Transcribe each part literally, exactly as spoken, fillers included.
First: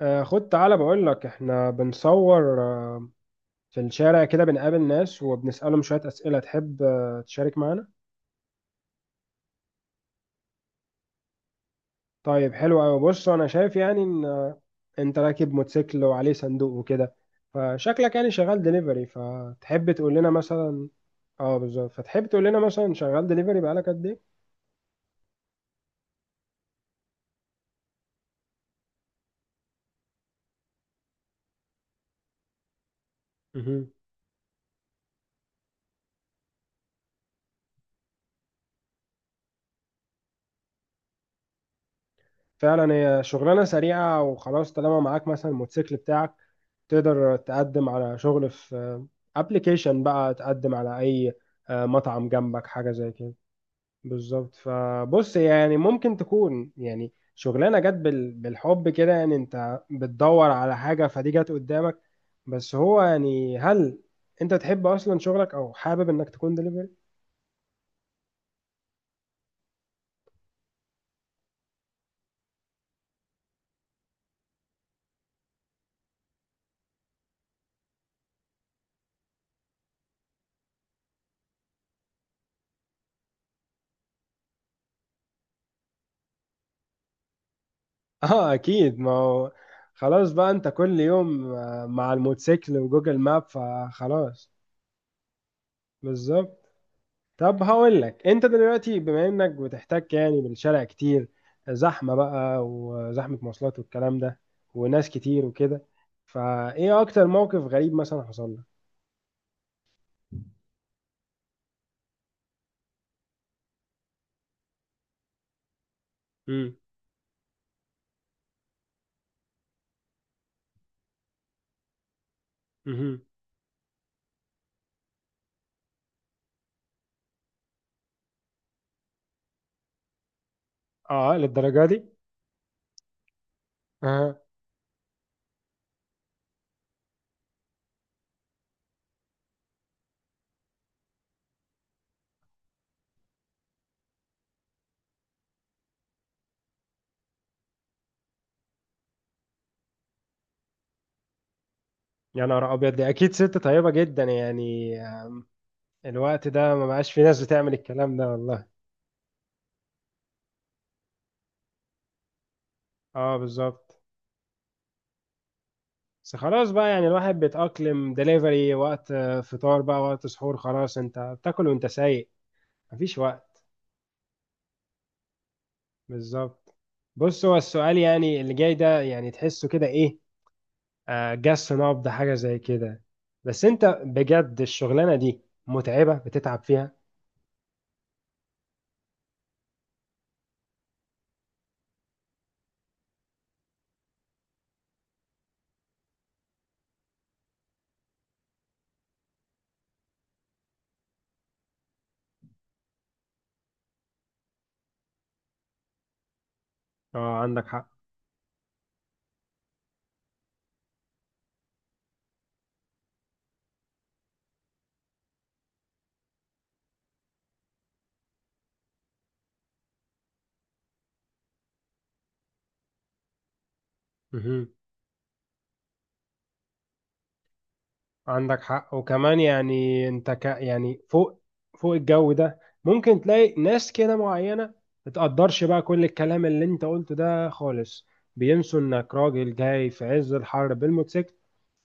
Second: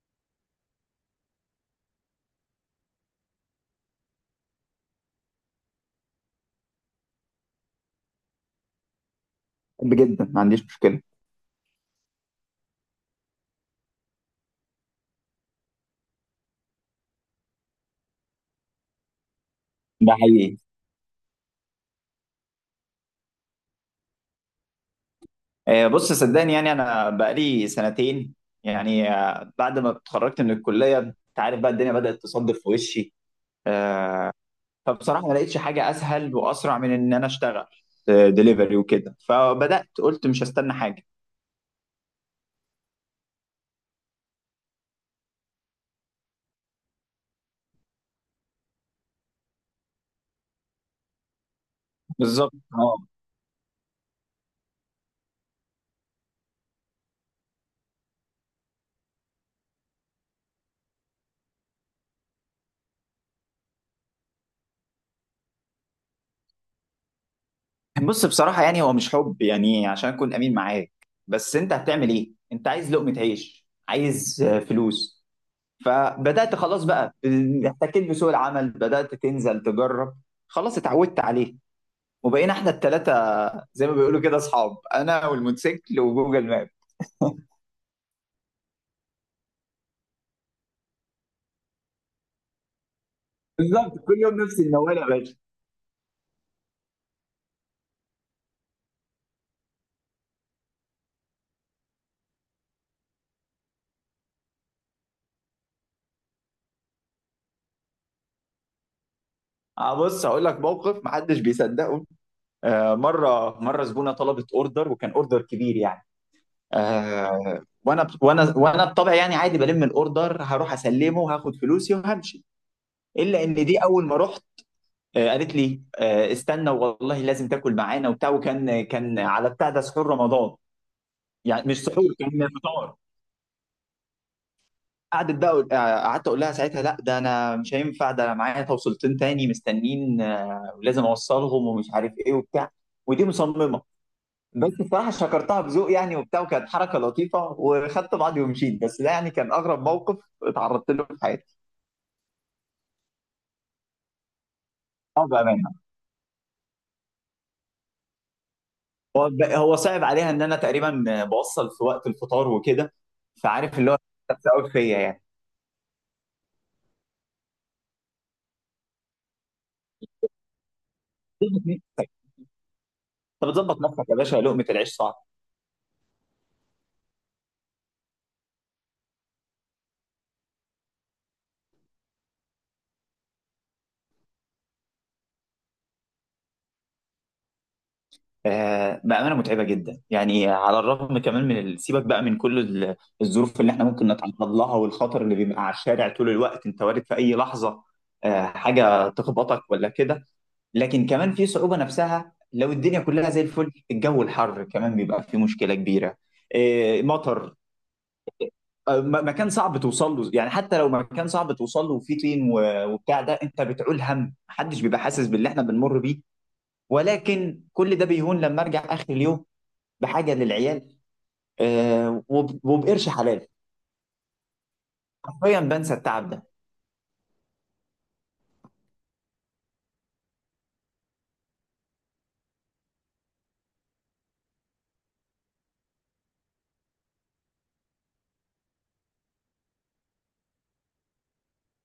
آه، خد تعالى بقول لك احنا بنصور آه، في الشارع كده بنقابل ناس وبنسألهم شوية أسئلة تحب آه، تشارك معانا. بحب جدا ما عنديش مشكلة. طيب، حلو أوي. بص أنا شايف يعني إن آه، أنت راكب موتوسيكل وعليه صندوق وكده، فشكلك يعني شغال دليفري. فتحب ده تقول لنا حقيقي. مثلا؟ اه بالظبط، فتحب تقول لنا مثلا شغال دليفري بقالك قد إيه؟ آه، بص صدقني يعني أنا بقالي سنتين، يعني آه، بعد ما اتخرجت من الكلية أنت عارف بقى الدنيا بدأت تصدف في وشي. مهم. آه، فبصراحة ما لقيتش حاجة أسهل وأسرع من إن أنا أشتغل دليفري وكده، فبدأت قلت مش هستنى حاجة. فعلا هي شغلانة سريعة وخلاص، طالما معاك مثلا الموتوسيكل بتاعك تقدر تقدم على شغل في ابلكيشن بقى، تقدم على اي آه، مطعم بالظبط جنبك، حاجة اه. زي كده. بالظبط. فبص يعني ممكن تكون يعني شغلانة جت بال- بالحب كده، يعني انت بتدور على حاجة فدي جت قدامك. بس هو يعني، هل انت تحب اصلا شغلك، او حابب انك تكون دليفري؟ بص بصراحة يعني هو مش حب، يعني عشان أكون أمين معاك، بس أنت هتعمل إيه؟ أنت عايز لقمة عيش، عايز آه، فلوس. فبدات خلاص بقى، احتكيت بسوق العمل، بدات تنزل تجرب، خلاص اتعودت عليه. وبقينا احنا الثلاثه زي ما بيقولوا كده اصحاب، انا والموتوسيكل وجوجل ماب. اه اكيد، ما هو خلاص بقى انت كل يوم آه، مع الموتوسيكل وجوجل ماب بالظبط كل يوم فخلاص. نفس الموال يا باشا. بالظبط. طب هقول لك، انت دلوقتي بما انك بتحتك يعني بالشارع كتير، زحمة بقى وزحمة مواصلات والكلام ده، وناس كتير وكده، فايه اكتر موقف غريب مثلا حصل لك؟ آه، بص هقول لك موقف محدش بيصدقه. آه، مره مره زبونه طلبت اوردر، وكان اوردر كبير يعني. امم. آه، وانا وانا وانا بطبعي يعني عادي بلم الاوردر، هروح اسلمه وهاخد فلوسي وهمشي. امم. الا ان دي اول ما رحت آه، قالت لي آه، استنى، والله لازم تاكل معانا وبتاع، وكان كان على بتاع ده سحور رمضان. اه يعني مش للدرجة دي؟ سحور، كان فطار. اه. قعدت بقى أقول- آه، قعدت اقول لها ساعتها لا، ده انا مش هينفع، ده انا معايا توصيلتين تاني مستنين آه، ولازم اوصلهم ومش عارف ايه وبتاع. ودي مصممه، بس بصراحه شكرتها بذوق يعني وبتاع، وكانت حركه لطيفه، وخدت بعضي ومشيت. بس ده يعني كان اغرب موقف اتعرضت له في حياتي. يا نهار ابيض، دي اكيد ست طيبة جدا يعني. اه بامانه. الوقت ده ما بقاش في ناس بتعمل الكلام ده والله. هو هو صعب عليها ان انا تقريبا بوصل في وقت الفطار وكده. اه فعارف اللي هو بالظبط. قوي فيا يعني. بس خلاص بقى يعني الواحد بيتأقلم، دليفري وقت آه، فطار بقى وقت سحور، خلاص انت بتاكل وانت انت سايق، مفيش وقت. بتظبط نفسك يا باشا، لقمه العيش صعب. بالظبط. بص هو السؤال يعني اللي جاي ده، يعني تحسه كده ايه، آه جس نبض حاجة زي كده، بس انت بجد الشغلانة دي متعبة؟ بتتعب فيها؟ آه بامانه متعبه جدا يعني، على الرغم كمان من ال- سيبك بقى من كل ال- الظروف اللي احنا ممكن نتعرض لها، والخطر اللي بيبقى على الشارع طول الوقت، انت وارد في اي لحظه آه حاجه تخبطك ولا كده. لكن كمان في صعوبه نفسها، لو الدنيا كلها زي الفل الجو الحر كمان بيبقى فيه مشكله كبيره، آه اه مطر، عندك حق. آه، م- مكان صعب توصل له، يعني حتى لو مكان صعب توصل له وفيه طين و- وبتاع ده، انت بتعول هم، محدش بيبقى حاسس باللي احنا بنمر بيه. ولكن كل ده بيهون لما ارجع اخر اليوم بحاجه للعيال، آه، وب- وبقرش حلال، مهم. حرفيا بنسى التعب ده. عندك حق. وكمان يعني انت ك يعني فوق فوق الجو ده ممكن تلاقي ناس كده معينة متقدرش بقى كل الكلام اللي انت قلته ده خالص، بينسوا انك راجل جاي في عز الحر بالموتوسيكل،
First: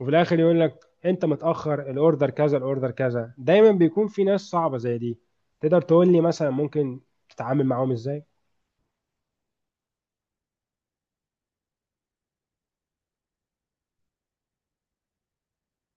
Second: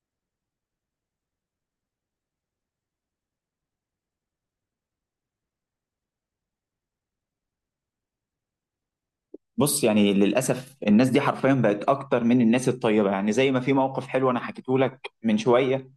وفي الاخر يقول لك انت متاخر، الاوردر كذا الاوردر كذا. دايما بيكون في ناس صعبه زي دي. تقدر تقول لي مثلا ممكن تتعامل معاهم ازاي؟ بص يعني للاسف الناس دي حرفيا بقت اكتر من الناس الطيبه، يعني زي ما في موقف حلو انا حكيته لك من شويه،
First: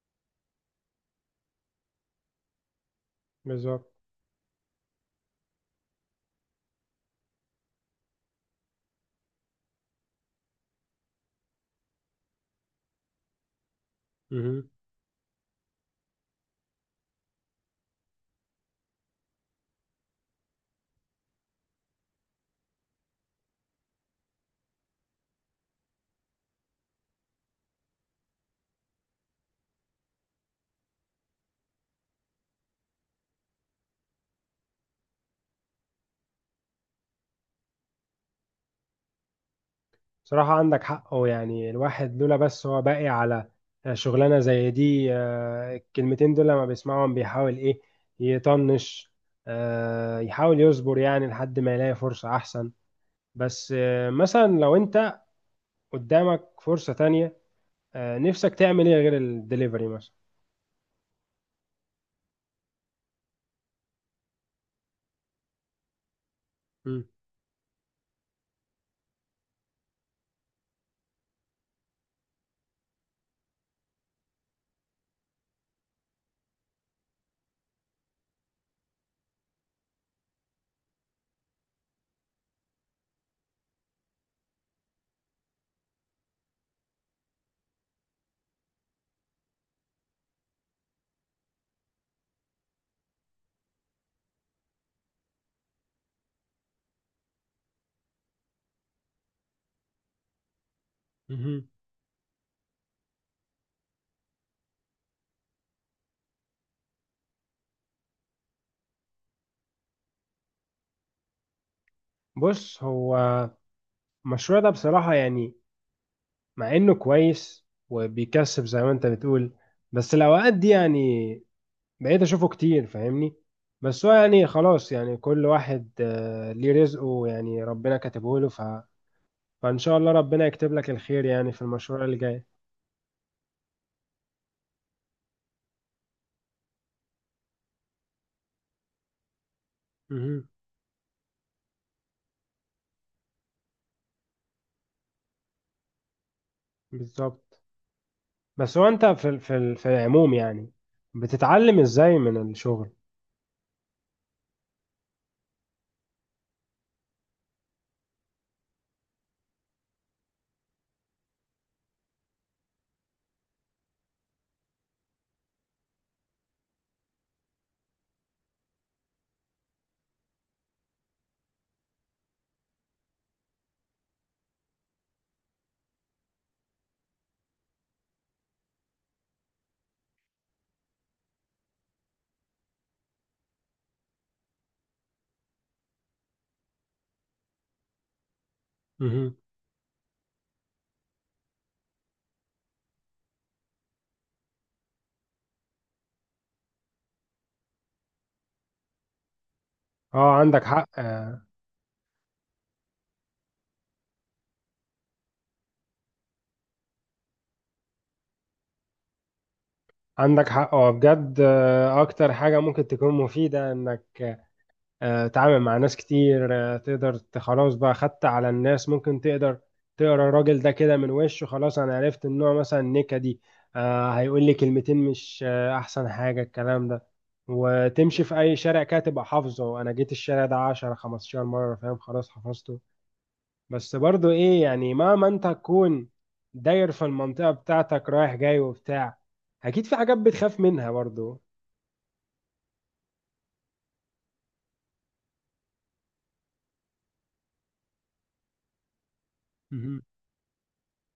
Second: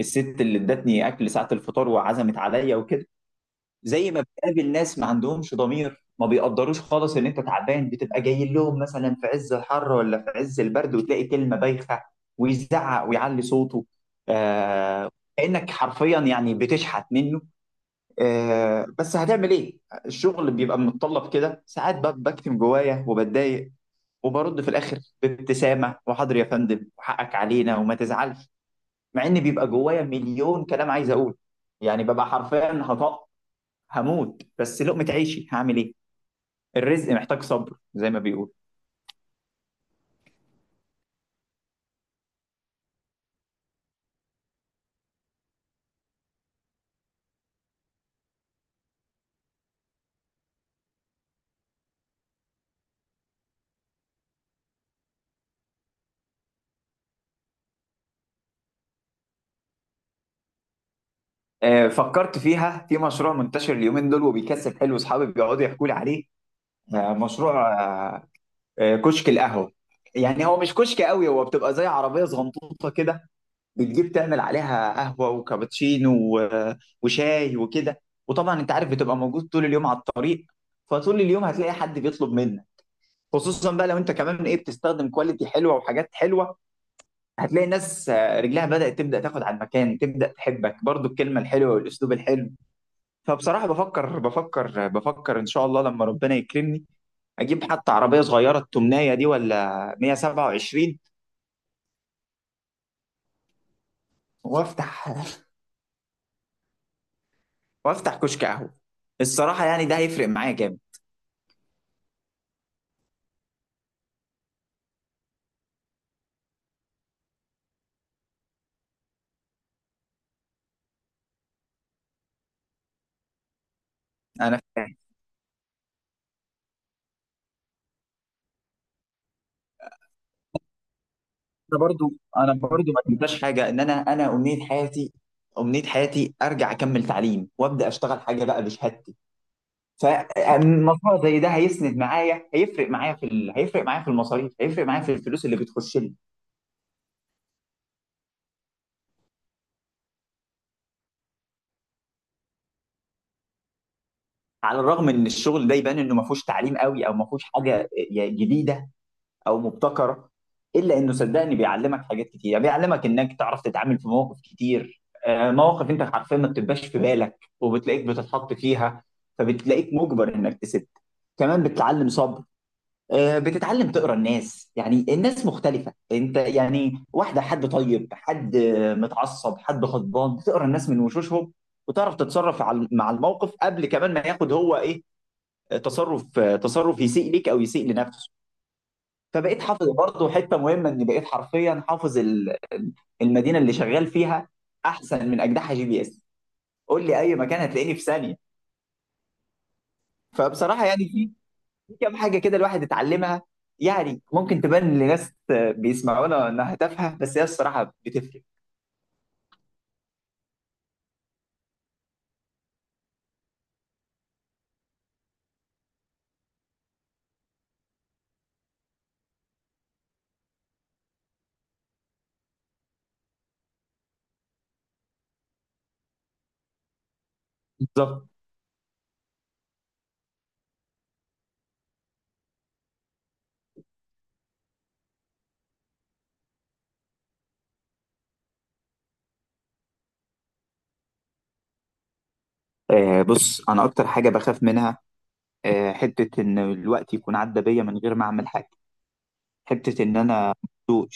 الست اللي ادتني اكل ساعه الفطار وعزمت عليا وكده، بالظبط. زي ما بتقابل ناس ما عندهمش ضمير، ما بيقدروش خالص ان انت تعبان بتبقى جاي لهم، مثلا في عز الحر ولا في عز البرد، وتلاقي كلمة بايخة ويزعق ويعلي صوته. مهم. آه، كأنك حرفيا يعني بتشحت منه. آه، بس هتعمل ايه؟ الشغل بيبقى متطلب كده ساعات، ب- بكتم جوايا وبتضايق وبرد في الاخر بابتسامة وحاضر يا فندم وحقك علينا وما تزعلش، مع ان بيبقى جوايا مليون كلام عايز اقول. يعني ببقى حرفيا هطقطق، هموت، بس لقمة عيشي هعمل ايه؟ الرزق محتاج صبر زي ما بيقول. صراحه عندك حق. هو يعني الواحد لولا، بس هو باقي على شغلانه زي دي آه، الكلمتين دول لما بيسمعهم بيحاول ايه، يطنش، آه، يحاول يصبر يعني لحد ما يلاقي فرصه احسن. بس آه، مثلا لو انت قدامك فرصه تانية، آه، نفسك تعمل ايه غير الدليفري مثلا؟ آه، فكرت فيها، في مشروع منتشر اليومين دول وبيكسب حلو، اصحابي بيقعدوا يحكوا لي عليه. مم. آه، مشروع آه، آه، كشك القهوة. يعني هو مش كشك قوي، هو بتبقى زي عربية صغنطوطة كده، بتجيب تعمل عليها قهوة وكابتشينو و- وشاي وكده. وطبعا انت عارف بتبقى موجود طول اليوم على الطريق، فطول اليوم هتلاقي حد بيطلب منك، خصوصا بقى لو انت كمان ايه بتستخدم كواليتي حلوة وحاجات حلوة، هتلاقي ناس آه، رجلها بدأت تبدأ تاخد على المكان، تبدأ تحبك برضو الكلمة الحلوة والأسلوب الحلو. فبصراحة بفكر بفكر بفكر، إن شاء الله لما ربنا يكرمني أجيب حتى عربية صغيرة التمناية دي ولا مية وسبعة وعشرين مهم. وأفتح وأفتح كشك قهوة. الصراحة يعني ده هيفرق معايا جامد. بص هو المشروع ده بصراحة يعني، مع إنه كويس وبيكسب زي ما أنت بتقول، بس الأوقات دي يعني بقيت أشوفه كتير، فاهمني؟ بس هو يعني أنا خلاص، فاهم. يعني كل واحد آه، ليه رزقه، يعني ربنا كاتبه له ف... فإن شاء الله ربنا يكتب لك الخير يعني في أنا المشروع برضو اللي جاي. أنا برضو ما تنساش حاجة، إن أنا أنا أمنية حياتي أمنية حياتي أرجع أكمل تعليم وأبدأ أشتغل حاجة بقى بشهادتي. مهم. فمشروع زي ده هيسند معايا، هيفرق معايا في ال... هيفرق معايا في المصاريف، هيفرق معايا في الفلوس اللي بتخش لي. بالظبط. بس هو أنت في ال- في ال- في العموم يعني بتتعلم إزاي من الشغل؟ على الرغم ان الشغل ده يبان انه ما فيهوش تعليم قوي او ما فيهوش حاجه جديده او مبتكره، الا انه صدقني بيعلمك حاجات كتير، بيعلمك انك تعرف تتعامل في مواقف كتير، آه، مواقف انت حرفيا ما بتبقاش في بالك وبتلاقيك بتتحط فيها، فبتلاقيك مجبر انك تسد. كمان بتتعلم صبر، آه، بتتعلم تقرا الناس. يعني الناس مختلفة انت يعني واحدة، حد طيب، حد آه، متعصب، حد غضبان، بتقرا الناس من وشوشهم وتعرف تتصرف على- مع الموقف قبل كمان ما ياخد هو ايه، آه، تصرف آه، تصرف يسيء ليك او يسيء لنفسه. مهم. فبقيت حافظ برضه حتة مهمة، ان بقيت حرفيا حافظ ال- ال- المدينة اللي شغال فيها احسن من اجدحها جي بي اس، قول لي اي مكان هتلاقيني في ثانية. اه عندك فبصراحة حق. يعني آه، كام حاجه كده الواحد اتعلمها، يعني ممكن تبان لناس بيسمعونا انها تافهه، بس هي الصراحه بتفرق. عندك حق. هو بجد آه، اكتر حاجة ممكن تكون مفيدة انك آه، تتعامل مع ناس كتير، آه، تقدر ت- خلاص بقى خدت على الناس، ممكن تقدر تقرا الراجل ده كده من وشه. خلاص انا عرفت ان هو مثلا نكدي، آه، هيقول لي كلمتين مش آه، احسن حاجة الكلام ده. وتمشي بالظبط. في اي شارع كده تبقى حافظه، انا جيت الشارع ده عشرة خمستاشر مرة، فاهم؟ خلاص حفظته. بس برضو ايه يعني، مهما انت تكون داير في المنطقة بتاعتك رايح جاي وبتاع، اكيد في حاجات بتخاف منها برضو؟ آه، بص انا اكتر حاجه بخاف منها، آه حته ان الوقت يكون عدى بيا من غير ما اعمل حاجه، مهم. حته ان انا،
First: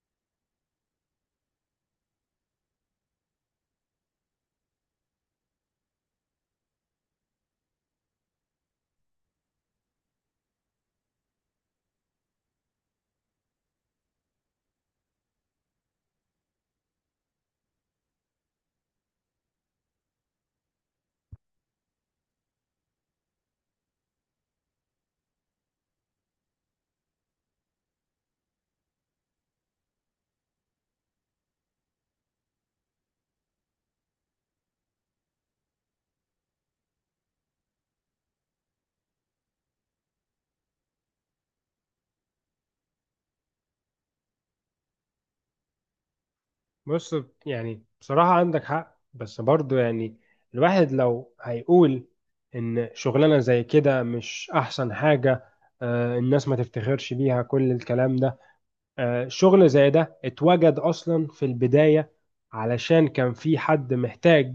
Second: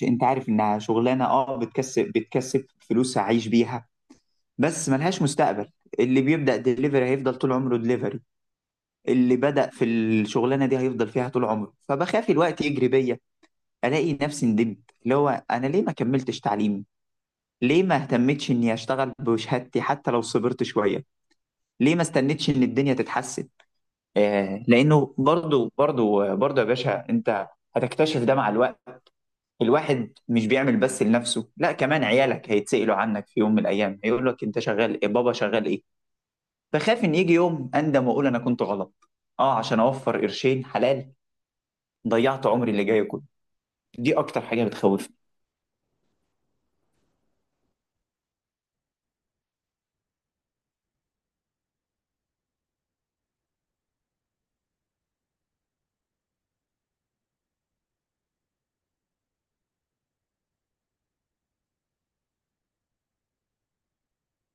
انت عارف انها شغلانه اه، بتكسب بتكسب فلوس اعيش بيها، بس ملهاش مستقبل. اللي بيبدا دليفري هيفضل طول عمره دليفري، اللي بدا في الشغلانه دي هيفضل فيها طول عمره. فبخاف الوقت يجري بيا، الاقي نفسي ندمت، اللي هو انا ليه ما كملتش تعليمي، ليه ما اهتمتش اني اشتغل بشهادتي حتى لو صبرت شويه، ليه ما استنيتش ان الدنيا تتحسن. آه، لانه برضو برضو برضو يا باشا انت هتكتشف ده مع الوقت. الواحد مش بيعمل بس لنفسه، لا كمان عيالك هيتسألوا عنك في يوم من الايام، هيقول لك انت شغال ايه بابا، شغال ايه. فخاف ان يجي يوم اندم واقول انا كنت غلط، اه عشان اوفر قرشين حلال ضيعت عمري اللي جاي كله. دي اكتر حاجه بتخوف. بص يعني بصراحة عندك حق، بس برضو يعني الواحد لو هيقول إن شغلانة زي كده مش أحسن حاجة، آه، الناس ما تفتخرش بيها، كل الكلام ده، آه، شغل زي ده اتوجد أصلا في البداية علشان كان في حد محتاج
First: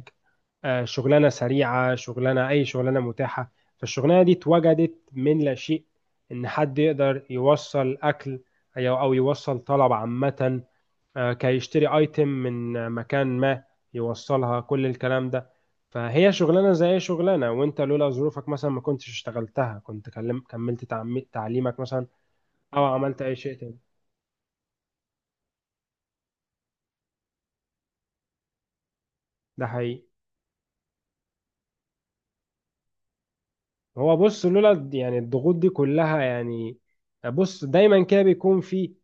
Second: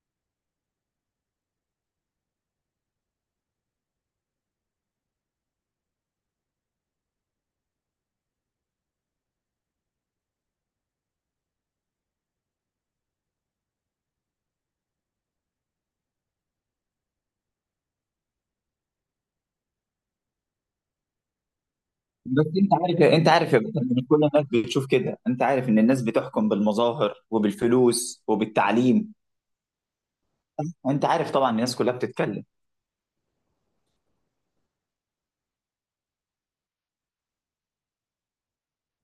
آه، شغلانه سريعه، شغلانه، اي شغلانه متاحه. فالشغلانه دي اتوجدت من لا شيء، ان حد يقدر يوصل اكل، أي- او يوصل طلب، عامه آه، كي يشتري ايتم من آه، مكان ما، يوصلها، كل الكلام ده. فهي شغلانه زي اي شغلانه، وانت لولا ظروفك مثلا ما كنتش اشتغلتها، كنت كلم كملت تعمي- تعليمك مثلا، بس انت او عارف، عملت انت اي عارف شيء يا تاني. بطل، ان كل الناس بتشوف كده، انت عارف ان الناس بتحكم بالمظاهر وبالفلوس وبالتعليم، ده حقيقي. انت عارف طبعا الناس كلها بتتكلم. هو بص لولا د- يعني الضغوط دي كلها يعني. بص دايما كده بيكون في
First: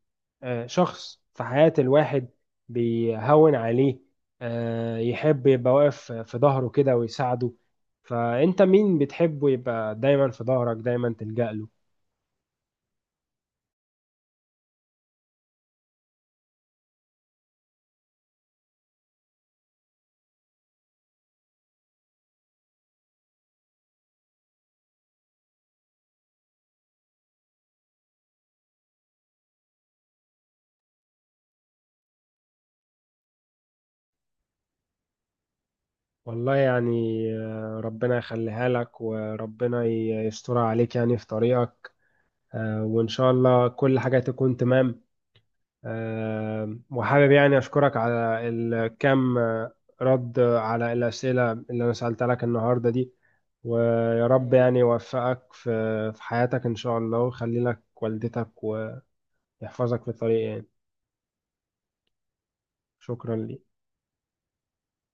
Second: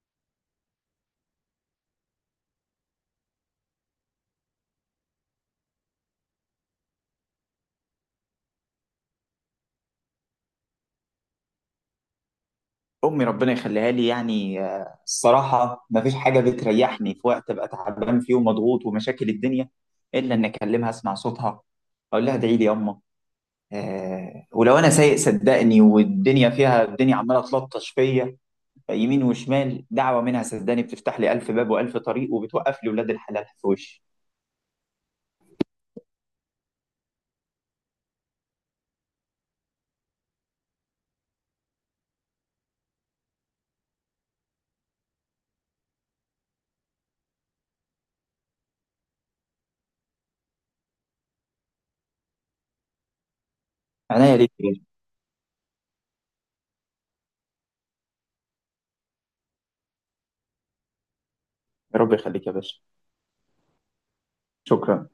آه، شخص في حياة الواحد بيهون عليه، آه، يحب يبقى واقف في ظهره كده ويساعده. فأنت مين بتحبه يبقى دايما في ظهرك، دايما تلجأ له؟ امي ربنا يخليها لي، يعني آه، الصراحه ما فيش حاجه بتريحني في وقت ابقى تعبان فيه ومضغوط ومشاكل الدنيا الا ان اكلمها، اسمع صوتها، اقول لها ادعي لي يما. آه، ولو انا سايق صدقني والدنيا فيها، الدنيا عماله تلطش فيا يمين وشمال، دعوه منها صدقني بتفتح لي الف باب والف طريق، وبتوقف لي ولاد الحلال في وشي. والله يعني آه، ربنا يخليها لك، وربنا ي- يسترها عليك يعني في طريقك، آه، وإن شاء الله كل حاجة تكون تمام. آم، وحابب يعني أشكرك على الكم آه، رد على الأسئلة اللي أنا سألتها لك النهاردة دي، ويا عناية ليك رب يا يعني باشا. يوفقك في في حياتك إن شاء الله، ويخلي لك والدتك، ويحفظك في طريق يعني. يا رب يخليك يا باشا. شكرا لي. شكرا.